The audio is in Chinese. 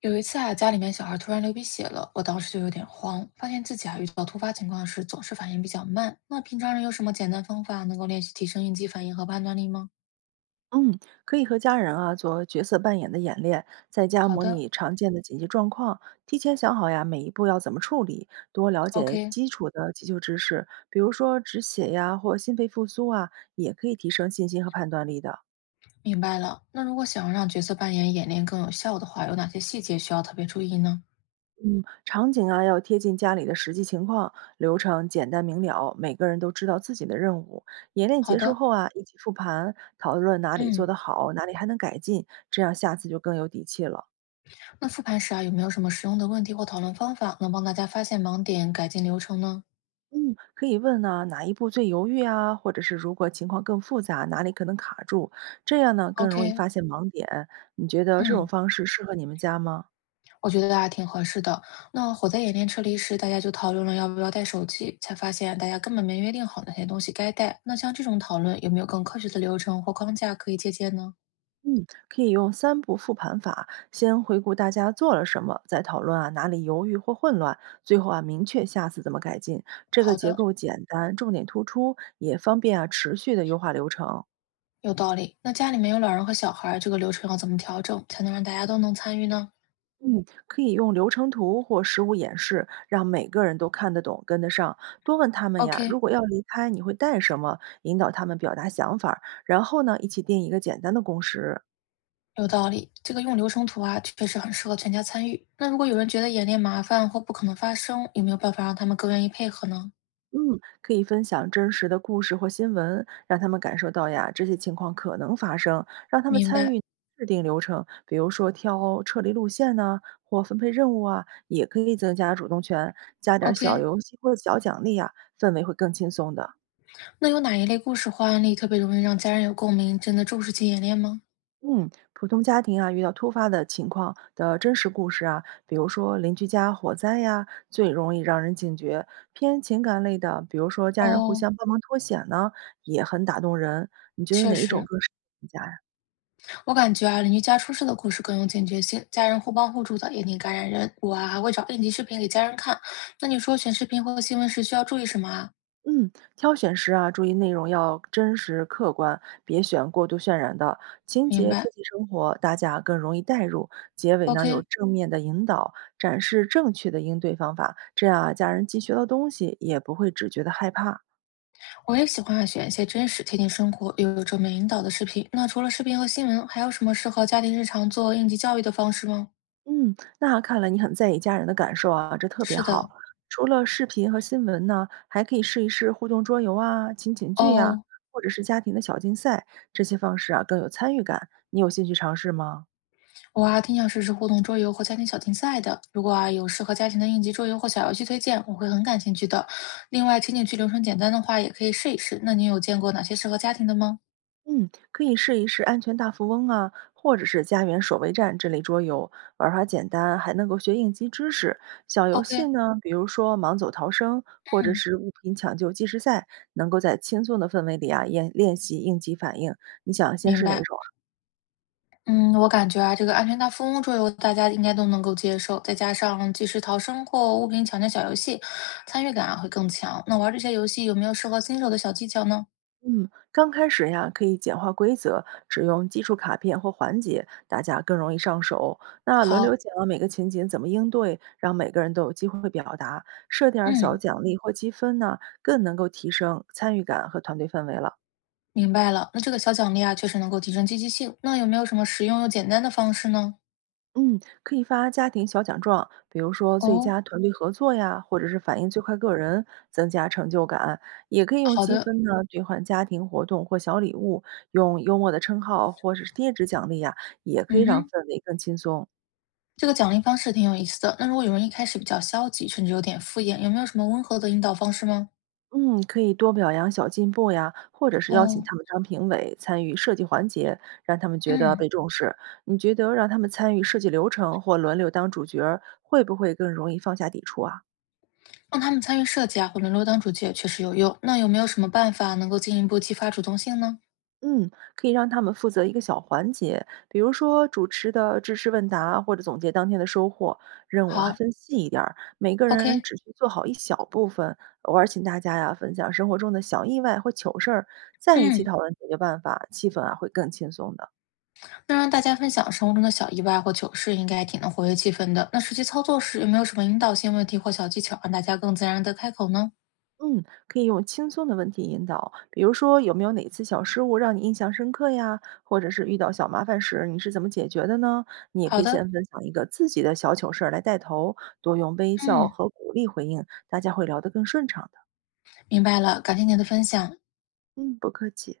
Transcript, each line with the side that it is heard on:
left: 有一次啊，家里面小孩突然流鼻血了，我当时就有点慌，发现自己啊遇到突发情况时总是反应比较慢。那平常人有什么简单方法能够练习提升应激反应和判断力吗？
right: 嗯，可以和家人做角色扮演的演练，在家
left: 好
right: 模
left: 的
right: 拟常见的紧急状况，提前想好每一步要怎么处理，多了解
left: ，OK，
right: 基础的急救知识，比如说止血或心肺复苏，也可以提升信心和判断力的。
left: 明白了。那如果想要让角色扮演演练更有效的话，有哪些细节需要特别注意呢？
right: 嗯，场景要贴近家里的实际情况，流程简单明了，每个人都知道自己的任务。演练
left: 好
right: 结束
left: 的，
right: 后，一起复盘，讨论哪里做
left: 嗯，
right: 得好，哪里还能改进，这样下次就更有底气了。
left: 那复盘时啊有没有什么实用的问题或讨论方法能帮大家发现盲点、改进流程呢
right: 嗯，可以问呢、哪一步最犹豫啊？或者是如果情况更复杂，哪里可能卡住？这样呢，更容易
left: ？OK，
right: 发现盲点。你觉得这种
left: 嗯。
right: 方式适合你们家吗？
left: 我觉得大家挺合适的。那火灾演练撤离时，大家就讨论了要不要带手机，才发现大家根本没约定好哪些东西该带。那像这种讨论，有没有更科学的流程或框架可以借鉴呢？
right: 嗯，可以用三步复盘法，先回顾大家做了什么，再讨论哪里犹豫或混乱，最后明确下次怎么改进。这个
left: 好
right: 结
left: 的，
right: 构简单，重点突出，也方便持续的优化流程。
left: 有道理。那家里面有老人和小孩儿，这个流程要怎么调整，才能让大家都能参与呢
right: 嗯，可以用流程图或实物演示，让每个人都看得懂、跟得上。多问他们呀，如
left: ？OK，
right: 果要离开，你会带什么？引导他们表达想法儿然后呢，一起定一个简单的共识。
left: 有道理。这个用流程图啊，确实很适合全家参与。那如果有人觉得演练麻烦或不可能发生，有没有办法让他们更愿意配合呢？
right: 嗯，可以分享真实的故事或新闻，让他们感受到呀，这些情况可能发生，让他们
left: 明
right: 参
left: 白。
right: 与制定流程，比如说挑撤离路线呐、或分配任务，也可以增加主动权，加点儿
left: OK，
right: 小游戏或者小奖励，氛围会更轻松的。
left: 那有哪一类故事或案例特别容易让家人有共鸣，真的重视起演练吗？
right: 嗯，普通家庭，遇到突发的情况的真实故事，比如说邻居家火灾呀，最容易让人警觉。偏情感类的，比如说家人互
left: 哦，
right: 相帮忙脱险呢，也很打动人。你觉得
left: 确
right: 哪一种
left: 实，
right: 更适合你家呀？
left: 我感觉啊，邻居家出事的故事更有警觉性，家人互帮互助的也挺感染人。我啊还会找应急视频给家人看。那你说选视频或新闻时需要注意什么啊？
right: 嗯，挑选时，注意内容要真实客观，别选过度渲染的，情
left: 明
right: 节贴
left: 白。
right: 近生活，大家更容易代入。结尾呢，有
left: OK，
right: 正面的引导，展示正确的应对方法，这样啊，家人既学到东西，也不会只觉得害怕。
left: 我也喜欢啊选一些真实、贴近生活又有正面引导的视频。那除了视频和新闻，还有什么适合家庭日常做应急教育的方式吗？
right: 嗯，那看来你很在意家人的感受啊，这特别
left: 是
right: 好。
left: 的，
right: 除了视频和新闻呢，还可以试一试互动桌游啊、情景剧呀、
left: 哦
right: 或者是家庭的小竞赛，这些方式啊更有参与感。你有兴趣尝试吗？
left: 我啊，挺想试试互动桌游或家庭小竞赛的。如果啊有适合家庭的应急桌游或小游戏推荐，我会很感兴趣的。另外，情景剧流程简单的话，也可以试一试。那你有见过哪些适合家庭的吗
right: 嗯，可以试一试安全大富翁啊，或者是家园守卫战这类桌游，玩法简单，还能够学应急知识。小游戏
left: ？OK，
right: 呢，比如说盲走逃生，或者
left: 嗯，
right: 是物品抢救计时赛，能够在轻松的氛围里啊，练练习应急反应。你想先
left: 明
right: 试哪一
left: 白。
right: 种啊
left: 嗯，我感觉啊，这个安全大富翁桌游大家应该都能够接受，再加上即时逃生或物品抢救小游戏，参与感啊会更强。那玩这些游戏有没有适合新手的小技巧呢？
right: 嗯，刚开始呀，可以简化规则，只用基础卡片或环节，大家更容易上手。那轮流
left: 好，
right: 讲每个情景怎么应对，让每个人都有机会表达，设点儿小
left: 嗯，
right: 奖励或积分呢，更能够提升参与感和团队氛围了。
left: 明白了。那这个小奖励啊，确实能够提升积极性。那有没有什么实用又简单的方式呢？
right: 嗯，可以发家庭小奖状，比如说最
left: 哦，
right: 佳团队合作呀，或者是反应最快个人，增加成就感。也可以用
left: 好
right: 积
left: 的，
right: 分呢兑换家庭活动或小礼物，用幽默的称号或者是贴纸奖励呀，也可以
left: 嗯
right: 让
left: 哼，
right: 氛围更轻松。
left: 这个奖励方式挺有意思的。那如果有人一开始比较消极，甚至有点敷衍，有没有什么温和的引导方式吗？
right: 嗯，可以多表扬小进步呀，或者是邀请
left: 哦，
right: 他们当评委，参与设计环节，让他们觉得被
left: 嗯，
right: 重视。你觉得让他们参与设计流程或轮流当主角儿，会不会更容易放下抵触啊？
left: 让他们参与设计啊，或轮流当主角确实有用。那有没有什么办法能够进一步激发主动性呢？
right: 嗯，可以让他们负责一个小环节，比如说主持的知识问答或者总结当天的收获。任务啊，
left: 好
right: 分细一点儿，每个人
left: ，OK，
right: 只需做好一小部分。偶尔请大家呀、分享生活中的小意外或糗事儿，再一起
left: 嗯，
right: 讨论解决办法，气氛啊会更轻松的。
left: 那让大家分享生活中的小意外或糗事，应该挺能活跃气氛的。那实际操作时有没有什么引导性问题或小技巧，让大家更自然的开口呢？
right: 嗯，可以用轻松的问题引导，比如说有没有哪次小失误让你印象深刻呀？或者是遇到小麻烦时你是怎么解决的呢？你也可
left: 好
right: 以
left: 的，
right: 先分享一个自己的小糗事儿来带头，多用微笑
left: 嗯，
right: 和鼓励回应，大家会聊得更顺畅的。
left: 明白了，感谢您的分享。
right: 嗯，不客气。